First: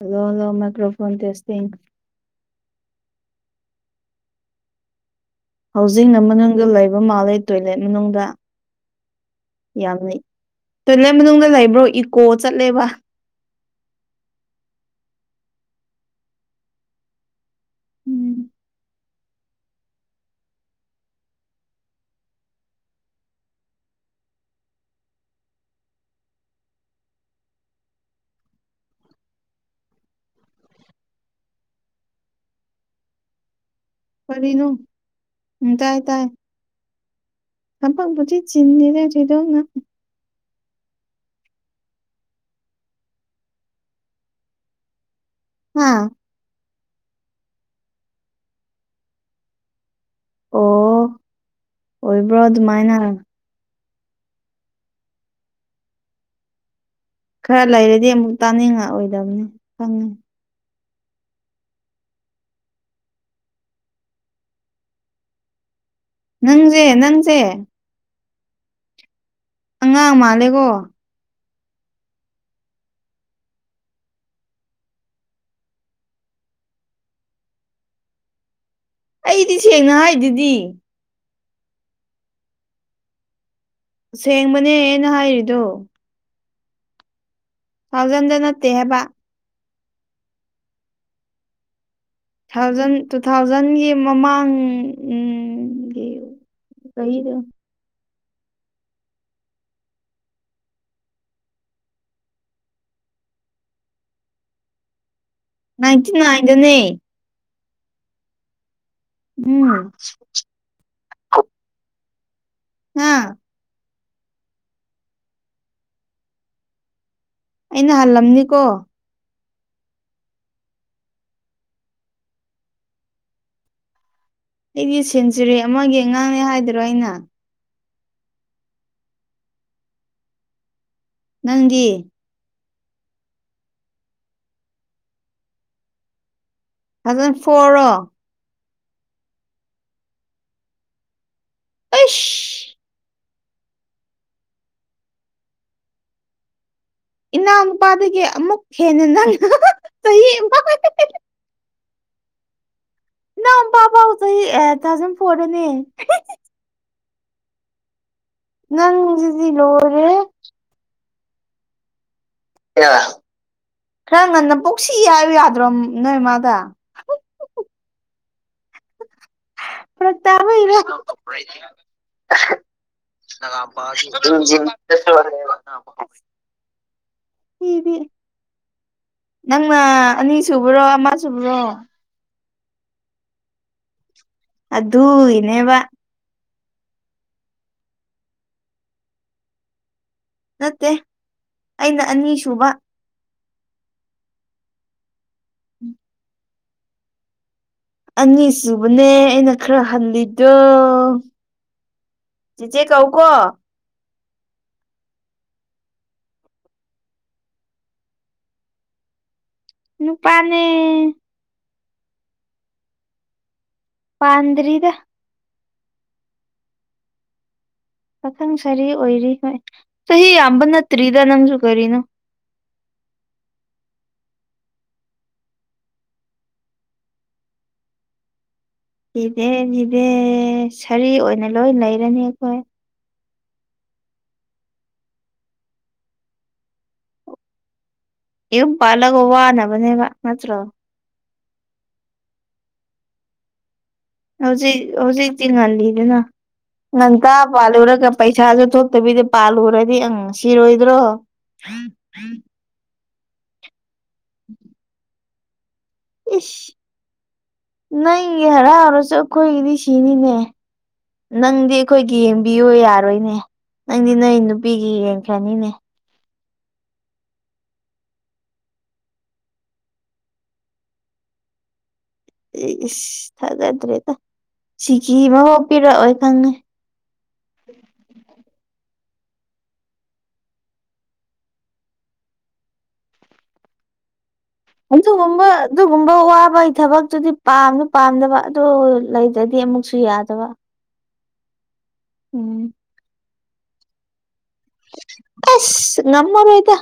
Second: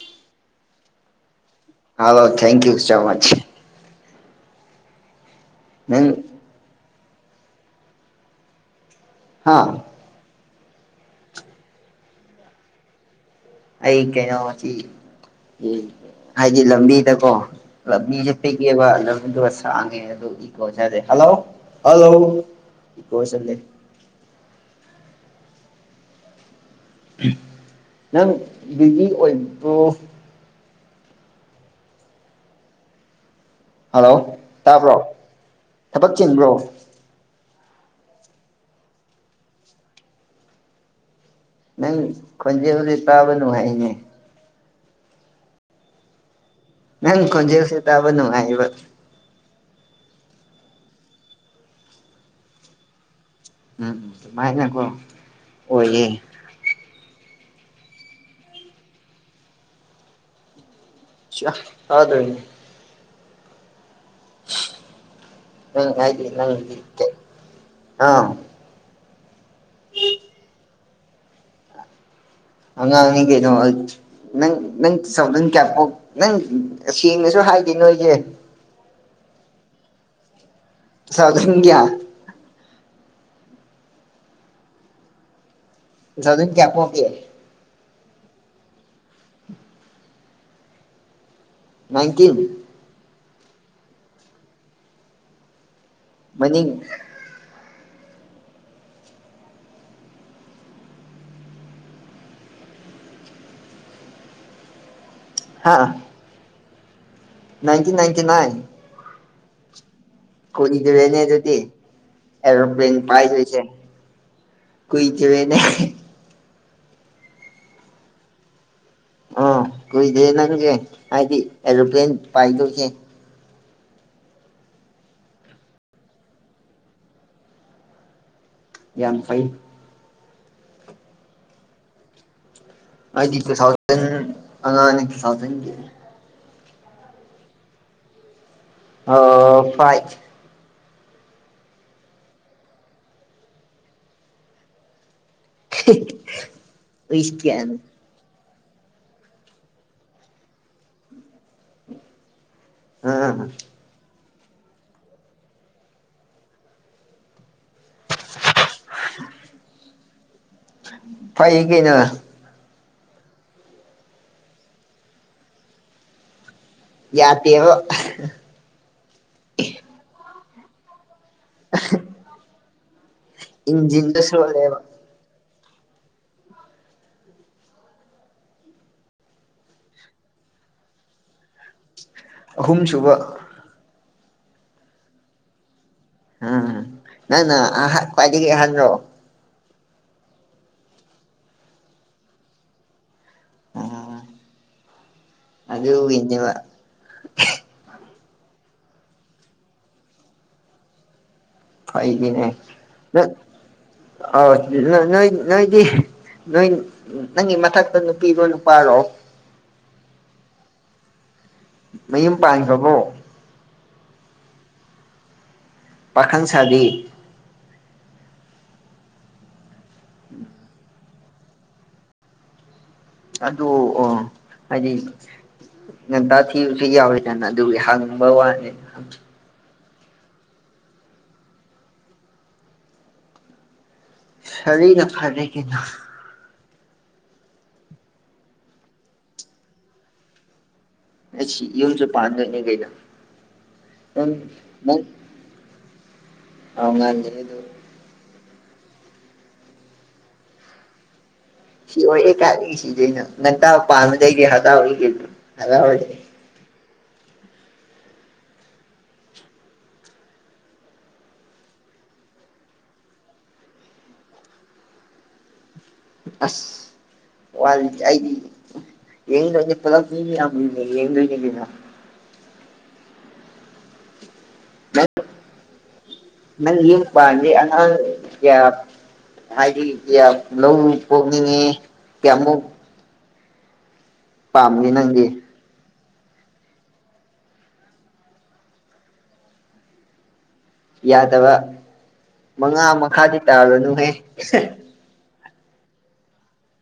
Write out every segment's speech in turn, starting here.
hello hello microphone testing hello thank you so much ꯅꯪ ꯍꯧꯖꯤꯛꯅ ꯃꯅꯨꯡꯗ ꯂꯩꯕ ꯃꯥꯜꯂꯤ ꯇꯣꯏꯂꯦꯠ ꯃꯅꯨꯡꯗ ꯍꯥꯥ ꯌꯥꯝꯅꯤ ꯇꯣꯏꯂꯦꯠ ꯃꯅꯨꯡꯗ ꯂꯩꯕ꯭ꯔꯣ ꯏꯀꯣ ꯆꯠꯂꯦꯕ ꯑꯩ ꯀꯩꯅꯣꯆꯤ ꯢ ꯍꯥꯏꯗꯤ ꯂꯝꯕꯤꯗꯀꯣ ꯂꯝꯕꯤꯖꯦ ꯎꯝ ꯄꯤꯛꯑꯦꯕ ꯂꯝꯗꯣ ꯁꯥ ꯇꯥꯡꯉꯦ ꯑꯗꯨ ꯏꯀꯣ ꯆꯠꯂꯦ ꯍꯜꯂꯣ ꯍꯜꯂꯣ ꯏꯀꯣ ꯆꯠꯂꯦ ꯅꯪ ꯕꯤꯖꯤ ꯑꯣꯏꯕ꯭ꯔꯣ ꯍꯥꯜꯂꯣ ꯀꯔꯤꯅꯣ ꯇꯥꯕ꯭ꯔꯣ ꯎꯝ ꯇꯥꯏ ꯊꯕꯛ ꯇꯥꯏ ꯆꯤꯟꯕ꯭ꯔꯣ ꯊꯕꯛꯄꯨꯗꯤ ꯆꯤꯟꯗꯦꯗꯥ ꯊꯣꯢꯗꯣꯛꯅ ꯅꯪ ꯈꯣꯟꯖꯦꯜꯖꯦ ꯇꯥꯕ ꯅꯨꯡꯉꯥꯢꯌꯦꯅꯦ ꯍꯥꯥ ꯅꯪ ꯈꯣꯟꯖꯦꯜꯁꯦ ꯇꯥꯕ ꯅꯨꯡꯉꯥꯢꯌꯦꯕ ꯑꯣ ꯑꯣꯏꯕ꯭ꯔꯣ ꯑꯗꯨꯃꯥꯏꯅ ꯎꯝ ꯁꯨꯃꯥꯏꯅꯀꯣ ꯑꯣꯏꯌꯦ ꯈꯔ ꯂꯩꯔꯗꯤ ꯑꯃꯨꯛ ꯇꯥꯅꯤꯡꯉꯛꯑꯣꯏꯗꯕꯅꯤ ꯈꯪꯉꯤ ꯁ꯭ꯌꯥ ꯇꯥꯗꯣꯢꯅꯤ ꯅꯪ ꯍꯥꯢꯗꯤ ꯅꯪ ꯢ ꯅꯪꯁꯦ ꯀꯦ ꯅꯪꯁꯦ ꯑꯥꯎ ꯑꯉꯥꯡ ꯃꯥꯜꯂꯦꯀꯣ ꯑꯉꯥꯡꯅꯤ ꯀꯩꯅꯣ ꯑꯆ ꯅꯪ ꯅꯪ ꯆꯥꯎꯗꯟ ꯀꯌꯥ ꯄꯣꯛ ꯅꯪ ꯁꯦꯡꯅꯁꯨ ꯍꯥꯏꯗꯦ ꯅꯣꯏꯖꯦ ꯑꯩꯗꯤ ꯁꯦꯡꯅ ꯍꯥꯏꯗꯨꯗꯤ ꯆꯥꯗꯨꯡꯌꯥ ꯁꯦꯡꯕꯅꯦ ꯑꯩꯅ ꯍꯥꯏꯔꯤꯗꯨ ꯇꯨ ꯊꯥꯎꯖꯟ ꯀꯌꯥ ꯄꯣꯛꯀꯦ ꯊꯥꯎꯖꯟꯗ ꯅꯠꯇꯦ ꯍꯥꯏꯕ ꯅꯥꯢꯟꯇꯤꯟ ꯊꯥꯎꯖꯟ ꯇꯨ ꯊꯥꯎꯖꯟꯒꯤ ꯃꯃꯥꯡ ꯎꯪ ꯒꯤ ꯃꯅꯤꯡ ꯆꯍꯤꯗꯨ ꯅꯥꯢꯟꯇꯤꯟ ꯅꯥꯢꯟꯗꯅꯦ ꯅꯥꯢꯟꯇꯤꯟ ꯅꯥꯏꯟꯇꯤ ꯅꯥꯏꯟ ꯎꯝ ꯀꯨꯢꯗꯔꯦꯅꯦ ꯑꯗꯨꯗꯤ ꯑꯦꯔꯣꯄ꯭ꯂꯦꯟ ꯍꯥ ꯄꯥꯏꯗꯣꯢꯖꯦ ꯀꯨꯏꯖꯔꯦꯅꯦꯍ ꯑꯩꯅ ꯍꯜꯂꯝꯅꯤꯀꯣ ꯑꯣ ꯀꯨꯏꯗ꯭ꯔꯦ ꯅꯪꯁꯦ ꯍꯥꯏꯗꯤ ꯑꯦꯔꯣꯄ꯭ꯂꯦꯟ ꯄꯥꯏꯗꯣꯏꯁꯦ ꯑꯩꯗꯤ ꯁꯦꯟꯆꯨꯔꯤ ꯑꯃꯒꯤ ꯑꯉꯥꯡꯅꯦ ꯍꯥꯏꯗꯔꯣ ꯑꯩꯅ ꯌꯥꯝ ꯐꯩ ꯅꯪꯗꯤ ꯑꯩꯗꯤ ꯇꯨ ꯊꯥꯎꯖꯟ ꯑꯉꯥꯡꯅꯦ ꯇꯨ ꯊꯥꯎꯖꯟꯒꯤ ꯊꯥꯎꯖꯟ ꯐꯣꯔꯣ ꯑꯥ ꯐꯥꯏꯐ ꯑꯩꯁ [unintelligible] ꯎꯏꯁ ꯀꯌꯥꯅꯣ ꯏꯅꯥꯎꯄꯥꯗꯒꯤ ꯑꯃꯨꯛ ꯍꯦꯟꯅ ꯅꯪꯅ ꯆꯍꯤ [unintelligible] ꯑꯥ ꯑꯩ ꯑꯥ ꯊꯥꯎꯖꯟ ꯐꯣꯔꯗꯅꯦ ꯅꯪꯖꯤꯗꯤ ꯂꯣꯢꯔꯦꯍꯦ ꯐꯩ ꯀꯩꯅꯣ ꯀꯌꯥ ꯈꯔ ꯉꯟꯅ ꯄꯣꯛꯁꯤ ꯍꯥꯏꯕ ꯌꯥꯗ꯭ꯔꯣ ꯅꯣꯏꯃꯥꯗ ꯌꯥꯇꯦꯕ ꯐꯔꯛ ꯇꯥꯕꯩꯔꯣ [unintelligible] ꯏꯟꯖꯤꯟꯗ ꯁꯣꯜꯂꯦꯕ [unintelligible] ꯑꯩꯗꯤ ꯅꯪꯅ ꯑꯅꯤ ꯁꯨꯕꯔꯣ ꯑꯃ ꯁꯨꯕ꯭ꯔꯣ ꯑꯍꯨꯝꯁꯨꯨꯕ ꯑꯗꯨꯏꯅꯦꯕ ꯑꯍ ꯅꯪ ꯑꯍꯟ ꯈ꯭ꯋꯥꯏꯗꯒꯤ ꯑꯍꯟꯔꯣ ꯅꯠꯇꯦ ꯑꯩꯅ ꯑꯅꯤꯁꯨꯕ ꯑꯥ ꯑꯗꯨꯒꯤꯅꯦꯕꯥ ꯑꯅꯤ ꯁꯨꯕꯅꯦ ꯑꯩꯅ ꯈꯔ ꯍꯜꯂꯤꯗꯣ ꯆꯤꯆꯦ ꯀꯧ ꯀꯣ ꯑꯥꯎ ꯅꯣꯏ ꯅꯣꯏꯗꯤ ꯅꯣꯏ ꯅꯪꯒꯤ ꯃꯊꯛꯇ ꯅꯨꯄꯤꯔꯣ ꯅꯨꯄꯥꯔꯣ ꯅꯨꯄꯥꯅꯦ ꯃꯌꯨꯝ ꯄꯥꯟꯈ꯭ꯔꯕꯣ ꯄꯥꯟꯗ꯭ꯔꯤꯗ ꯄꯥꯈꯪ ꯁꯥꯥꯔꯤ ꯄꯥꯈꯪ ꯁꯥꯔꯤ ꯑꯣꯏꯔꯤ ꯍꯣꯏ ꯆꯍꯤ ꯌꯥꯝꯕ ꯅꯠꯇ꯭ꯔꯤꯗ ꯅꯪꯁꯨ ꯀꯔꯤꯅꯣ ꯑꯗꯣ ꯑꯥ ꯍꯥꯏꯗꯤ ꯉꯟꯇꯥ ꯊꯤꯕꯁꯨ ꯌꯥꯎꯋꯦꯗꯅ ꯑꯗꯨꯒꯤ ꯍꯪꯕ ꯋꯥꯅꯤ ꯊꯤꯗꯦ ꯊꯤꯗꯦ ꯁꯔꯤ ꯑꯣꯏꯅ ꯂꯣꯏ ꯂꯩꯔꯅꯤ ꯑꯈꯣꯏ ꯁꯔꯤꯅ ꯐꯔꯦ ꯀꯩꯅꯣ ꯌꯨꯝ ꯄꯥꯜꯂꯒ ꯋꯥꯅꯕꯅꯦꯕ ꯅꯠꯇ꯭ꯔꯣ ꯉꯁꯤ ꯌꯨꯝꯁꯨ ꯄꯥꯟꯗꯣꯢꯅꯦ ꯀꯩꯅꯣ ꯅꯪ ꯍꯧꯖꯤꯛ ꯅꯪ ꯍꯧꯖꯤꯛꯇꯤ ꯉꯜꯂꯤꯗꯅ ꯑꯧ ꯉꯜꯂꯤ ꯉꯟꯇ ꯑꯗꯨ ꯄꯥꯜꯂꯨꯔꯒꯞ ꯄꯩꯁꯥꯖꯨ ꯊꯣꯛꯇꯕꯤꯗ ꯄꯥꯜꯂꯨꯔꯗꯤ ꯑꯪ ꯁꯤꯔꯣꯏꯗ꯭ꯔꯣ ꯁꯤ ꯑꯣꯏꯑꯦ ꯀꯥꯏꯗꯒꯤ ꯁꯤꯗꯣꯢꯅꯣ ꯉꯟꯇꯥ ꯄꯥꯟꯕꯥꯗꯩꯗꯤ ꯍꯇꯥꯎꯔꯦ ꯀꯩꯅꯣ ꯍꯔꯥꯎꯔꯦ ꯏꯁ ꯅꯪꯒꯤ ꯍꯔꯥꯎꯔꯁꯨ ꯑꯈꯣꯏꯒꯤꯗꯤ ꯁꯤꯅꯤꯅꯦ ꯅꯪꯗꯤ ꯑꯩꯈꯣꯏꯒꯤ ꯌꯦꯡꯕꯤꯌꯨ ꯌꯥꯔꯣꯏꯅꯦ ꯅꯪꯗꯤ ꯅꯣꯏ ꯅꯨꯄꯤꯒꯤ ꯌꯦꯡꯈ꯭ꯔꯅꯤꯅꯦ ꯑꯁ ꯋꯥꯔꯤꯗꯤ ꯑꯩꯒꯤ ꯌꯦꯡꯗꯣꯏꯅꯦ ꯄꯨꯂꯞ ꯃꯤ ꯌꯥꯝ ꯃꯨꯟꯅ ꯌꯦꯡꯗꯣꯏꯅꯦ ꯀꯩꯅꯣ ꯏ ꯏꯁ ꯊꯥꯖꯗ꯭ꯔꯦꯗ ꯁꯤꯀꯤ ꯑꯃꯐꯥꯎ ꯄꯤꯔꯛꯑꯣꯏ ꯈꯪꯉꯤ ꯑꯩꯅ ꯌꯨꯝ ꯄꯥꯟꯅꯤ ꯑꯉꯥꯡ ꯀ꯭ꯌꯥ ꯍꯥꯏꯗꯤ ꯀ꯭ꯌꯥꯝ ꯂꯧꯅꯤ ꯄꯣꯛꯅꯤꯡꯉꯤ ꯀ꯭ꯌꯥꯃꯨꯛ ꯅꯪꯗꯤ ꯑꯗꯨꯒꯨꯝꯕꯠ ꯗꯨꯒꯨꯝꯕ ꯋꯥꯕꯩ ꯊꯕꯛꯇꯨꯗꯤ ꯄꯥꯝꯖꯨ ꯄꯥꯝꯗꯕ ꯑꯗꯨ ꯂꯩꯇꯗꯤ ꯑꯃꯨꯛꯁꯨ ꯌꯥꯗꯕ ꯌꯥꯗꯕ ꯎꯝ ꯃꯉꯥ ꯃꯈꯥꯗꯤ ꯇꯥꯔꯨꯔꯅꯨꯍꯦ ꯑꯁ ꯉꯝꯃꯔꯣꯏꯗ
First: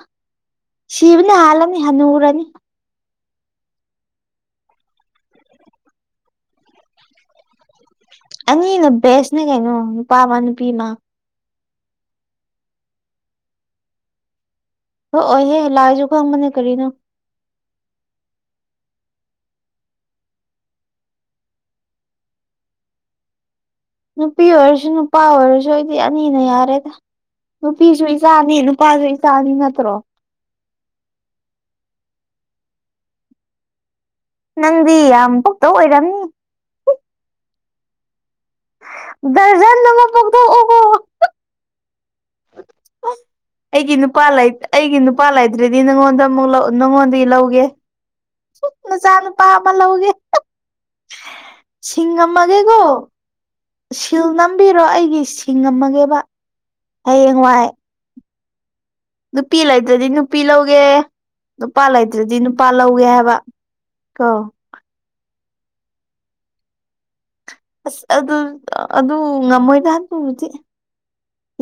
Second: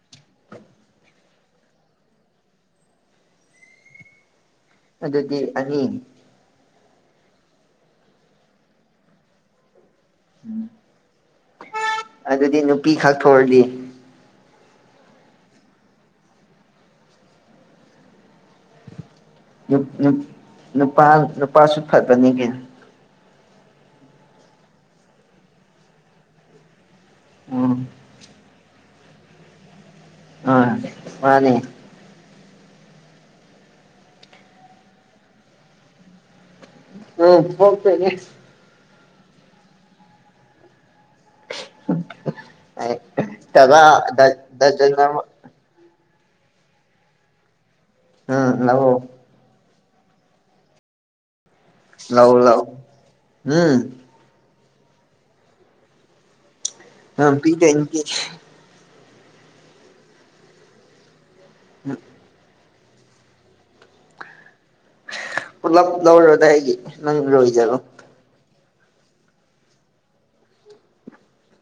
ꯁꯤꯕꯅ ꯍꯥꯜꯂꯅꯤ ꯍꯅꯨꯔꯅꯤ ꯑꯗꯨꯗꯤ ꯑꯅꯤ ꯑꯅꯤꯅ ꯕꯦꯁꯅꯦ ꯀꯩꯅꯣ ꯅꯨꯄꯥ ꯑꯃ ꯅꯨꯄꯤꯃ ꯑꯗꯨꯗꯤ ꯅꯨꯄꯤ ꯈꯛ ꯊꯣꯔꯗꯤ ꯊꯣꯑꯣꯏꯍꯦ ꯂꯥꯏꯖꯨ ꯈꯪꯕꯅꯦ ꯀꯔꯤꯅꯣ ꯅꯨꯞ ꯅꯨꯞ ꯅꯨꯄꯥ ꯅꯨꯄꯥꯁꯨ ꯐꯕꯅꯤ ꯀꯩꯅꯣ ꯅꯨꯄꯤ ꯑꯣꯏꯔꯁꯨ ꯅꯨꯄꯥ ꯑꯣꯏꯔꯁꯨ ꯑꯩꯗꯤ ꯑꯅꯤꯅ ꯌꯥꯔꯦꯗ ꯎꯝ ꯅꯨꯄꯤꯁꯨ ꯏꯆꯥꯅꯤ ꯅꯨꯄꯥꯖꯨ ꯏꯆꯥꯅꯤ ꯅꯠꯇ꯭ꯔꯣ ꯃꯥꯅꯦ ꯃꯥꯅꯦ ꯅꯪꯗꯤ ꯌꯥꯝ ꯄꯣꯛꯇꯧ ꯑꯣꯏꯔꯝꯅꯤ ꯎꯝ ꯄꯣꯛꯇꯣꯏꯅꯦ ꯗꯖꯟ ꯑꯃ ꯄꯣꯛꯊꯣꯛ ꯑꯣꯀꯣ ꯑꯩ ꯑꯩꯒꯤ ꯅꯨꯄꯥ ꯂꯩꯠ ꯑꯩꯒꯤ ꯅꯨꯄꯥ ꯂꯩꯇ꯭ꯔꯗꯤ ꯅꯉꯣꯟꯗ ꯑꯃꯨꯛ ꯂꯧ ꯅꯉꯣꯟꯗꯒꯤ ꯂꯧꯒꯦ ꯎꯝ ꯂꯧꯑꯣ ꯅꯆꯥ ꯅꯨꯄꯥ ꯑꯃ ꯂꯧꯒꯦ ꯁꯤꯡ ꯂꯧ ꯂꯧ ꯉꯝꯃꯒꯦꯀꯣ ꯍꯝ ꯁꯤꯜ ꯅꯝꯕꯤꯔꯣ ꯑꯩꯒꯤ ꯁꯤꯡꯉꯝꯃꯒꯦꯕ ꯍꯥ ꯄꯤꯗꯩꯅꯤ ꯄꯤ ꯅꯨꯄꯤ ꯂꯩꯇꯗꯤ ꯅꯨꯄꯤ ꯂꯧꯒꯦ ꯅꯨꯄꯥ ꯂꯩꯠ ꯇꯔꯥꯗꯤ ꯅꯨꯄꯥ ꯂꯧꯒꯦ ꯍꯥꯏꯕ ꯀꯣ ꯄꯨꯂꯞ ꯂꯧꯔꯣꯗꯥ ꯑꯩꯒꯤ ꯅꯪ ꯂꯣꯏꯖꯔꯣ ꯏꯁ ꯑꯗꯨ ꯑꯗꯨ ꯉꯝꯃꯣꯏꯗ ꯑꯗꯨꯕꯨꯗꯤ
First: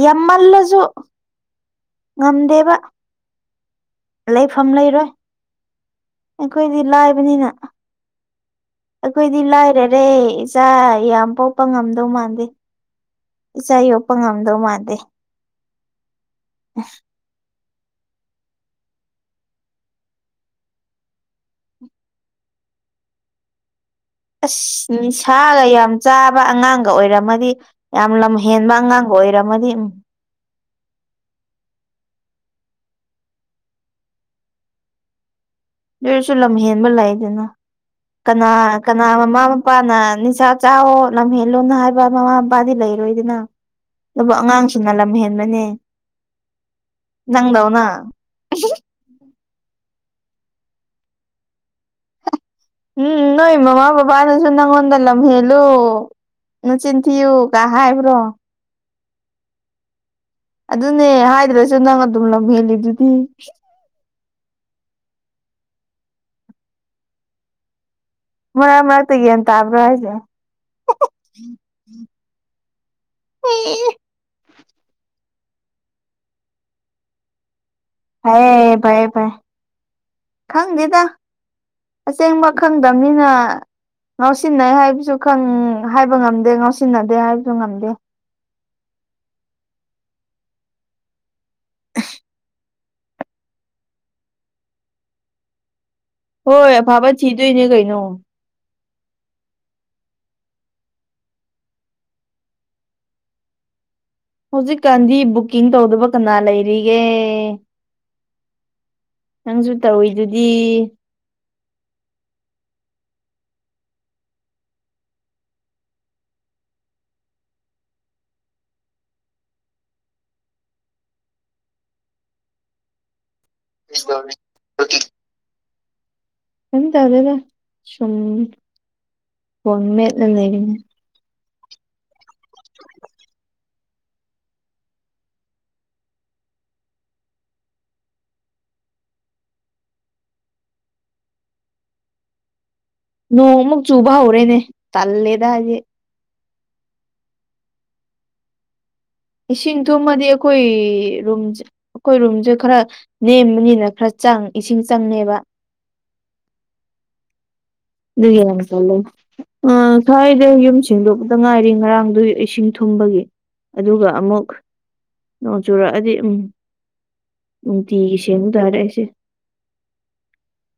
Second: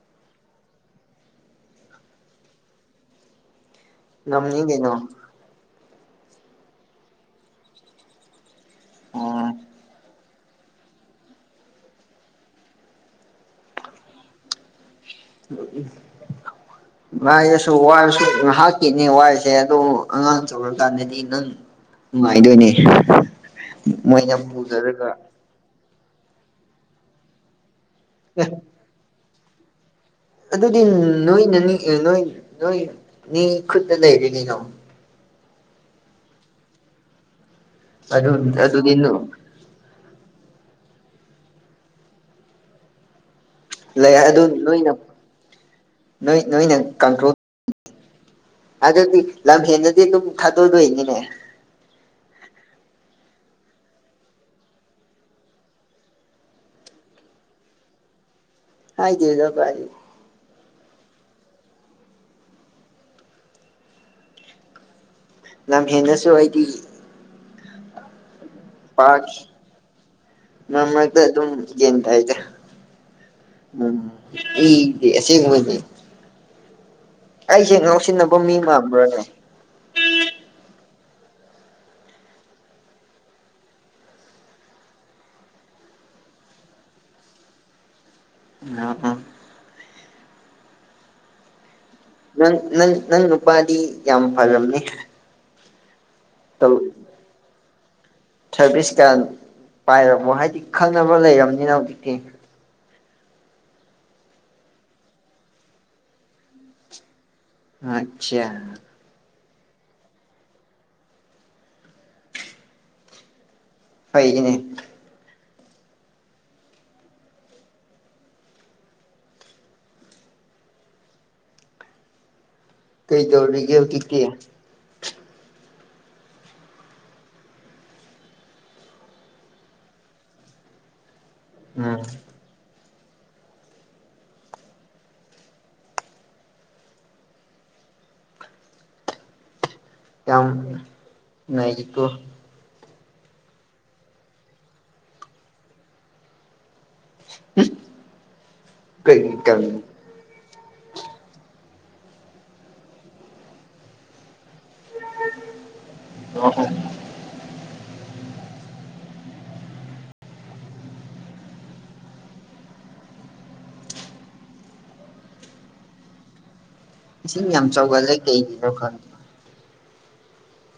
ꯌꯥꯝꯃꯜꯂꯖꯨ ꯉꯝꯗꯦꯕ ꯉꯝꯅꯤ ꯂꯩꯐꯝ ꯀꯩꯅꯣ ꯂꯩꯔꯣꯏ ꯑꯩꯈꯣꯏꯗꯤ ꯂꯥꯏꯕꯅꯤꯅ ꯑꯩꯈꯣꯏꯗꯤ ꯎꯝ ꯂꯥꯏꯔꯔꯦ ꯆꯥ ꯌꯥꯝ ꯄꯣꯛꯄ ꯉꯝꯗꯧ ꯃꯥꯟꯗꯦ ꯏꯆꯥ ꯌꯣꯛꯄ ꯉꯝꯗꯧ ꯃꯥꯟꯗꯦ [unintelligible] ꯉꯥꯏꯔꯁꯨ ꯋꯥꯔꯁꯨ ꯉꯥꯍꯥꯛꯀꯤꯅꯦ ꯋꯥꯏꯁꯦ ꯑꯗꯨ ꯑꯉꯥꯡ ꯆꯥꯎꯔꯛꯀꯥꯟꯗꯗꯤ ꯅꯪ ꯅꯨꯉꯥꯏꯗꯣꯏꯅꯦ ꯃꯣꯏꯅ ꯑꯁ ꯅꯤꯁꯥꯒ ꯌꯥꯝ ꯆꯥꯕ ꯑꯉꯥꯡꯒ ꯑꯣꯏꯔꯝꯃꯗꯤ ꯌꯥꯝ ꯂꯝ ꯑꯦ ꯍꯦꯟꯕ ꯑꯉꯥꯡ ꯑꯣꯏꯔꯝꯃꯗꯤ ꯎꯝ ꯑꯗꯨꯗꯤ ꯅꯣꯏꯅꯅꯤ ꯑꯦ ꯅꯣꯏ ꯅꯣꯏ ꯅꯤ ꯈꯨꯠꯇ ꯂꯩꯔꯦ ꯀꯩꯅꯣ ꯑꯗꯨꯑꯣꯏꯔꯁꯨ ꯂꯝꯍꯦꯟꯕ ꯂꯩꯗꯅ ꯑꯗꯨ ꯀꯅꯥ ꯑꯗꯨꯗꯤ ꯀꯅꯥ ꯃꯃꯥ ꯄꯥꯅ ꯅꯤꯁꯥ ꯆꯥꯎꯋꯣ ꯂꯝꯍꯦꯜꯂꯣꯅ ꯍꯥꯏꯕ ꯃꯃꯥ ꯃꯄꯥꯗꯤ ꯂꯩꯔꯣꯏꯗꯅ ꯂꯩ ꯑꯗꯨꯕꯨ ꯑꯗꯨ ꯑꯉꯥꯡꯁꯤꯡꯅ ꯅꯣꯏꯅ ꯂꯝ ꯍꯦꯟꯕꯅꯦ ꯅꯣꯏ ꯅꯣꯏꯅ ꯀꯟꯇ꯭ꯔꯣꯜ ꯅꯪꯗꯧꯅ ꯑꯗꯨꯗꯤ ꯂꯝ ꯍꯦꯟꯗꯗꯤ ꯑꯗꯨꯝ ꯊꯥꯗꯣꯛꯑꯗꯣꯏꯅꯤꯅꯦ ꯎꯝ ꯅꯣꯏ ꯃꯃꯥ ꯕꯕꯥꯅꯖꯨ ꯅꯪꯉꯣꯟꯗ ꯂꯝ ꯍꯦꯜꯂꯨ ꯅꯆꯤꯟ ꯊꯤꯌꯨ ꯀꯥ ꯍꯥꯏꯕ꯭ꯔꯣ ꯍꯥꯏꯗꯦꯗ ꯀꯥꯏꯗꯩꯅꯣ ꯑꯗꯨꯅꯦ ꯍꯥꯏꯗ꯭ꯔꯁꯨ ꯅꯪ ꯑꯗꯨꯝ ꯂꯝꯍꯦꯜꯂꯤꯗꯨꯗꯤ ꯂꯝ ꯍꯦꯟꯅꯁꯨ ꯑꯩꯗꯤ ꯃꯔꯛ ꯃꯔꯛꯇ ꯄꯥꯛ ꯒ꯭ꯌꯥꯟ ꯇꯥꯕ꯭ꯔꯥ ꯍꯥꯏꯁꯦ ꯃꯔꯛ ꯃꯔꯛꯇ ꯑꯗꯨꯝ ꯒ꯭ꯌꯥꯟ ꯇꯥꯏꯗ ꯑꯩꯗꯤ ꯑꯁꯦꯡꯕꯅꯦ ꯑꯩꯁꯦ ꯉꯥꯎꯁꯤꯟ ꯐꯩꯌꯦ ꯐꯩꯌꯦ ꯐꯩꯌꯦ ꯈꯪꯗꯦꯗ ꯑꯁꯦꯡꯕ ꯈꯪꯗꯝꯅꯤꯅ ꯉꯥꯎꯁꯤꯟꯅꯩ ꯍꯥꯏꯕꯁꯨ ꯈꯪ ꯍꯥꯏꯕ ꯉꯝꯗꯦ ꯉꯥꯎꯁꯤꯟꯅꯗꯦ ꯍꯥꯏꯕꯁꯨ ꯉꯝꯗꯦ [unintelligible] ꯅꯪ ꯅꯪ ꯅꯪ ꯅꯨꯄꯥꯗꯤ ꯌꯥꯝ ꯐꯥꯔꯝꯅꯦ ꯍꯣꯏ ꯑꯐꯥꯕ ꯊꯤꯗꯣꯏꯅꯦ ꯀꯩꯅꯣ ꯁꯥꯔꯚꯤꯁꯀꯥꯟ ꯄꯥꯏꯔꯕꯣ ꯍꯥꯏꯗꯤ ꯈꯪꯅꯕ ꯂꯩꯔꯕꯅꯤꯅ ꯍꯧꯖꯤꯛꯇꯤ ꯍꯧꯖꯤꯛꯀꯥꯟꯗꯤ ꯕꯨꯛꯀꯤꯡ ꯇꯧꯗꯕ ꯀꯅꯥ ꯂꯩꯔꯤꯒꯦ ꯑꯥꯠꯆꯥ ꯅꯪꯖꯨ ꯇꯧꯋꯤꯗꯨꯗꯤ ꯑꯩꯒꯤꯅꯦ ꯀꯩ ꯗꯧꯔꯤꯒꯦ ꯍꯧꯖꯤꯛꯇꯤ ꯀꯩꯝ ꯇꯧꯗꯦꯗ ꯁꯨꯝ ꯐꯣꯟ ꯃꯦꯠꯂ ꯂꯩꯔꯤꯅꯦ ꯎꯝ ꯌꯥꯝ ꯅꯩꯔꯤꯀꯣ ꯅꯣꯡ ꯃꯨꯛ ꯆꯨꯕ ꯍꯧꯔꯦꯅꯦ ꯇꯜꯂꯦꯗ ꯍꯥꯏꯗꯤ [inaudible] ꯀꯩ ꯏꯁꯤꯡꯊꯨꯝ ꯊꯨꯝꯃꯗꯤ ꯑꯩꯈꯣꯏ ꯔꯨꯝꯁꯦ ꯑꯩꯈꯣꯏ ꯔꯨꯝꯁꯦ ꯈꯔ ꯅꯦꯝꯕꯅꯤꯅ ꯈꯔ ꯆꯪ ꯏꯁꯤꯡ ꯆꯪꯉꯦꯕ [unintelligible] ꯑꯗꯨꯒꯤ ꯅꯣꯡ ꯆꯨꯍꯜꯂꯧ ꯑꯥ ꯉꯁꯥꯏꯗ ꯌꯨꯝ ꯁꯦꯡꯗꯣꯛꯄꯗ ꯉꯥꯏꯔꯤ ꯉꯔꯥꯡꯗꯨ ꯏꯁꯤꯡ ꯊꯨꯝꯕꯒꯤ ꯑꯗꯨꯒ ꯑꯃꯨꯛ ꯅꯣꯡ ꯆꯨꯔꯛꯑꯗꯤ ꯎꯝ ꯏꯁꯤꯡ ꯌꯥꯝ ꯆꯥꯎꯒꯜꯂꯦ ꯅꯨꯡꯇꯤꯒꯤ ꯀꯩꯒꯤꯅꯣ ꯁꯦꯡꯕꯇꯥꯔꯦ ꯈꯪꯗꯦ ꯑꯩꯁꯦ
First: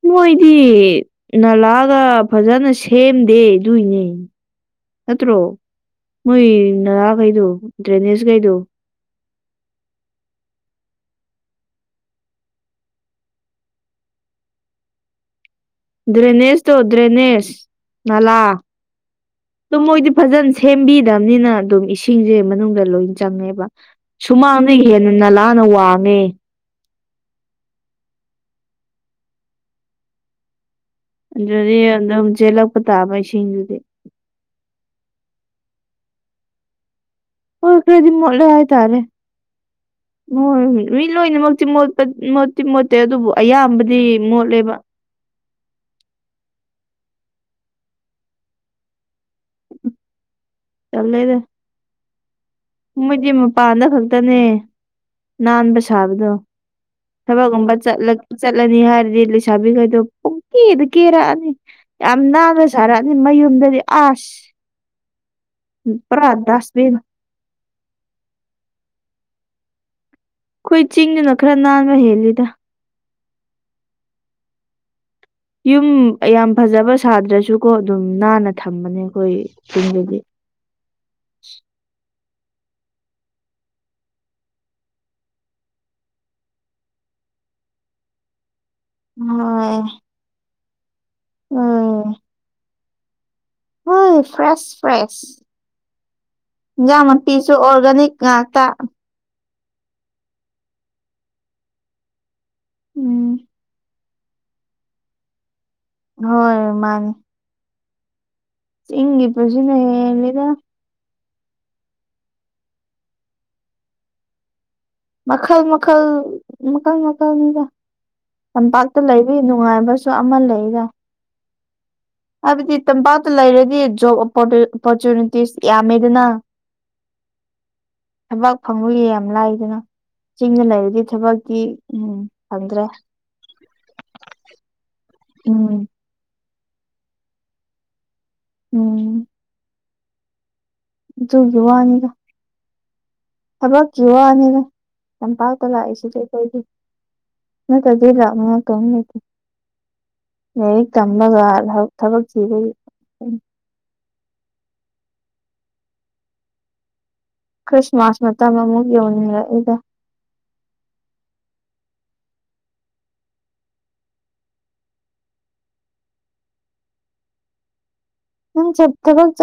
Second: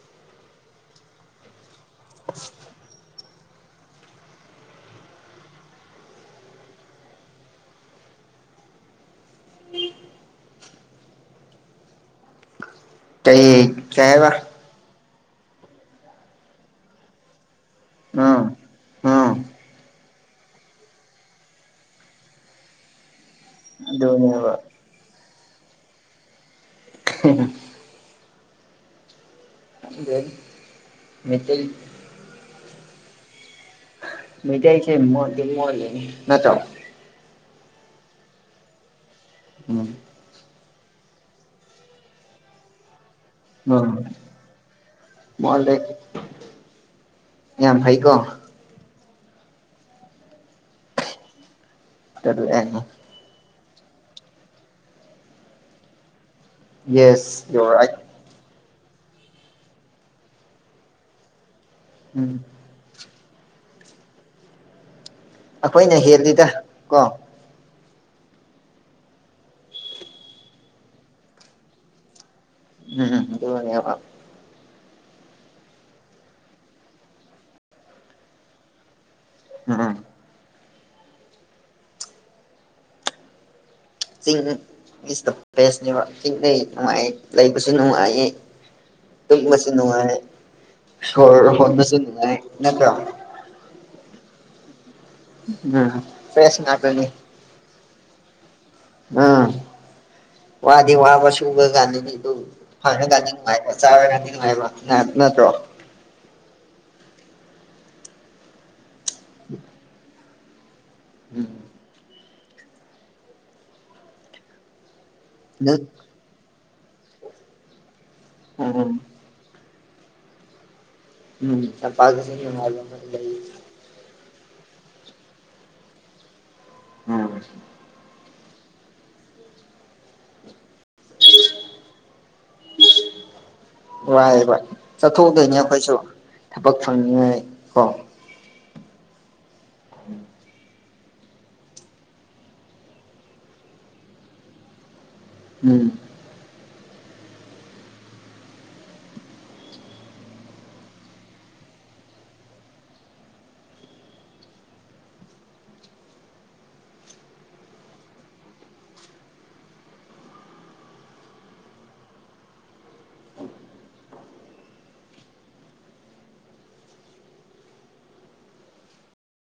ꯃꯣꯏꯗꯤ ꯅꯂꯥꯒ ꯐꯥꯖꯅ ꯁꯦꯝꯗꯦ ꯑꯗꯨꯏꯅꯦ ꯅꯠꯇ꯭ꯔꯣ ꯃꯣꯏ ꯅꯥꯂꯥꯈꯩꯗꯣ ꯗ꯭ꯔꯦꯅꯦꯖ ꯒꯩꯗꯣ ꯀꯩ ꯀꯩ ꯍꯥꯏꯕꯥ ꯗ꯭ꯔꯦꯅꯦꯁ ꯇꯣ ꯗ꯭ꯔꯦꯅꯦꯁ ꯅꯂꯥ ꯎꯝ ꯎꯝ ꯑꯗꯨ ꯃꯣꯏꯗꯤ ꯐꯖꯅ ꯁꯦꯝꯕꯤꯗꯝꯅꯤꯅ ꯑꯗꯨꯝ ꯏꯁꯤꯡꯖꯦ ꯃꯅꯨꯡꯗ ꯂꯣꯏ ꯆꯪꯉꯦꯕ ꯑꯗꯨꯅꯦꯕ ꯁꯨꯃꯡꯗꯒꯤ ꯍꯦꯟꯅ ꯅꯂꯥꯅ ꯋꯥꯡꯉꯦ ꯍꯦꯍꯦ ꯃꯩꯇꯩ ꯑꯗꯨꯗꯤ ꯑꯗꯨꯝ ꯆꯦꯜꯂꯛꯄ ꯇꯥꯕ ꯏꯁꯤꯡꯗꯨꯗꯤ ꯃꯩꯗꯥꯩꯁꯦ ꯃꯣꯠꯇꯤ ꯃꯣꯠꯂꯤꯍꯦ ꯅꯠꯇ꯭ꯔ ꯍꯣꯏ ꯈꯔꯗꯤ ꯃꯣꯠꯂꯦ ꯍꯥꯏꯇꯔꯦ ꯎꯝ [unintelligible] ꯃꯤ ꯂꯣꯏꯅꯃꯛꯇꯤ ꯃꯣꯠꯄ ꯃꯣꯠꯇꯤ ꯃꯣꯠꯇꯦ ꯑꯗꯨꯕꯨ ꯎꯝ ꯑꯌꯥꯝꯕꯗꯤ ꯃꯣꯠꯂꯦꯕ ꯃꯣꯠꯂꯦ ꯌꯥꯝ ꯐꯩꯀꯣ ꯇꯜꯂꯦꯗ [unintelligible] ꯃꯣꯏꯗꯤ ꯃꯄꯥꯟꯗ ꯈꯛꯇꯅꯦ ꯅꯟꯕ ꯁꯕꯗꯣ ꯌꯦꯁ ꯌꯨ ꯊꯕꯛꯒꯨꯝꯕ ꯑꯥꯔ ꯔꯥꯏꯠ ꯆꯠꯂ ꯆꯠꯂꯅꯤ ꯍꯥꯏꯔꯗꯤ ꯂꯩꯁꯕꯤꯈꯩꯗꯣ ꯄꯨꯡ ꯀꯦꯗ ꯀꯦꯔꯛꯑꯅꯤ ꯌꯥꯝ ꯎꯝ ꯅꯟꯕꯁ ꯁꯥꯔꯛꯑꯅꯤ ꯃꯌꯨꯝꯗꯗꯤ ꯑꯁ ꯑꯈꯣꯏꯅ ꯄꯨꯔꯥ ꯍꯦꯜꯂꯤꯗ ꯗꯁꯕꯤꯟ ꯀꯣ ꯈꯣꯏ ꯆꯤꯡꯗꯅ ꯈꯔ ꯅꯟꯕ ꯍꯦꯜꯂꯤꯗ ꯎꯝ ꯗꯨꯅꯦꯕ ꯌꯨꯝ ꯌꯥꯝ ꯐꯖꯕ ꯁꯥꯗ꯭ꯔꯁꯨꯀꯣ ꯑꯗꯨꯝ ꯅꯟꯅ ꯊꯝꯕꯅꯦ ꯈꯣꯏ ꯎꯝ ꯎꯝ ꯆꯤꯡꯗꯗꯤ ꯆꯤꯡ ꯏꯁ ꯗꯥ ꯕꯦꯁꯅꯦꯕ ꯆꯤꯡꯗꯩ ꯅꯨꯡꯉꯥꯏ ꯂꯩꯕꯁꯨ ꯅꯨꯡꯉꯥꯏꯌꯦ ꯇꯨꯝꯕꯁꯨ ꯍꯣꯏ ꯅꯨꯡꯉꯥꯏ ꯁꯣꯔ ꯍꯣꯟꯕꯁꯨ ꯅꯨꯡꯉꯥꯏ ꯅꯠꯇ꯭ꯔꯣ ꯎꯝ ꯐ꯭ꯔꯦꯁ ꯐ꯭ꯔꯦꯁ ꯎꯝ ꯐ꯭ꯔꯦꯁ ꯏꯟꯖꯥꯡ ꯉꯥꯛꯇꯅꯤ ꯃꯄꯤꯁꯨ ꯑꯣꯔꯒꯅꯤꯛ ꯉꯥꯛꯇ ꯎꯝ ꯋꯥꯗꯤ ꯋꯥꯕ ꯁꯨꯕꯀꯥꯟꯗꯗꯤꯗꯨ ꯐꯔꯀꯟꯗ ꯎꯝ ꯅꯨꯡꯉꯥꯏꯕ ꯆꯥꯔꯀꯟꯗ ꯅꯨꯡꯉꯥꯏꯕ ꯉꯥ ꯅꯠꯇ꯭ꯔꯣ ꯍꯣꯏ ꯃꯅꯤ ꯆꯤꯡꯒꯤ ꯄꯨꯟꯁꯤꯅ ꯍꯦꯜꯂꯤꯗ ꯎꯝ ꯃꯈꯥꯜ ꯅꯪ ꯃꯈꯥꯜ ꯃꯈꯥꯜ ꯃꯈꯥꯜꯅꯤꯗ ꯎꯝ ꯇꯝꯄꯥꯛꯇ ꯂꯩ ꯅꯨꯡꯉꯥꯏꯕꯁꯨ ꯑꯃ ꯂꯩꯗ ꯎꯝ ꯇꯝꯄꯛꯇꯁꯨ ꯍꯥꯏꯕꯗꯤ ꯇꯝꯄꯥꯛꯇ ꯂꯩꯔꯗꯤ ꯖꯣꯞ ꯑꯣꯄꯣꯔꯆꯨꯅꯤꯇꯤꯁ ꯌꯥꯝꯃꯦꯗꯅ ꯎꯝ ꯊꯕꯥꯛ ꯐꯪꯕꯒꯤ ꯌꯥꯝ ꯂꯥꯏꯗꯅ ꯆꯤꯡꯗ ꯂꯩꯔꯗꯤ ꯊꯕꯛꯇꯤ ꯎꯝ ꯐꯪꯗ꯭ꯔꯦ ꯋꯥꯏꯌꯦꯕ ꯆꯥꯠꯊꯣꯛ ꯇꯣꯏꯅꯦ ꯎꯝ ꯑꯈꯣꯏꯁꯨ ꯊꯕꯛ ꯐꯪꯅꯤꯉꯥꯏ ꯀꯣ ꯎꯝ ꯗꯨꯒꯤ ꯋꯥꯅꯤꯗ ꯊꯕꯛꯀꯤ ꯋꯥꯅꯤꯗ ꯇꯝꯄꯥꯛꯇ ꯎꯝ ꯂꯥꯛꯏꯁꯤꯗꯤ ꯑꯈꯣꯏꯗꯤ ꯅꯠꯇ꯭ꯔꯗꯤ ꯂꯥꯛꯅꯤꯡꯉꯥꯏ ꯀꯩꯝ ꯂꯩꯇꯦ ꯂꯥꯏꯔꯤꯛ ꯇꯝꯃꯒ ꯊꯕꯛ ꯊꯕꯛ ꯊꯤꯕꯒꯤ ꯈ꯭ꯔꯤꯁꯃꯥꯁ ꯃꯇꯝ ꯑꯃꯨꯛ ꯌꯧꯅꯤꯡꯔꯛꯏꯗ ꯅꯪ ꯆꯞ ꯊꯕꯛ ꯆꯥꯠ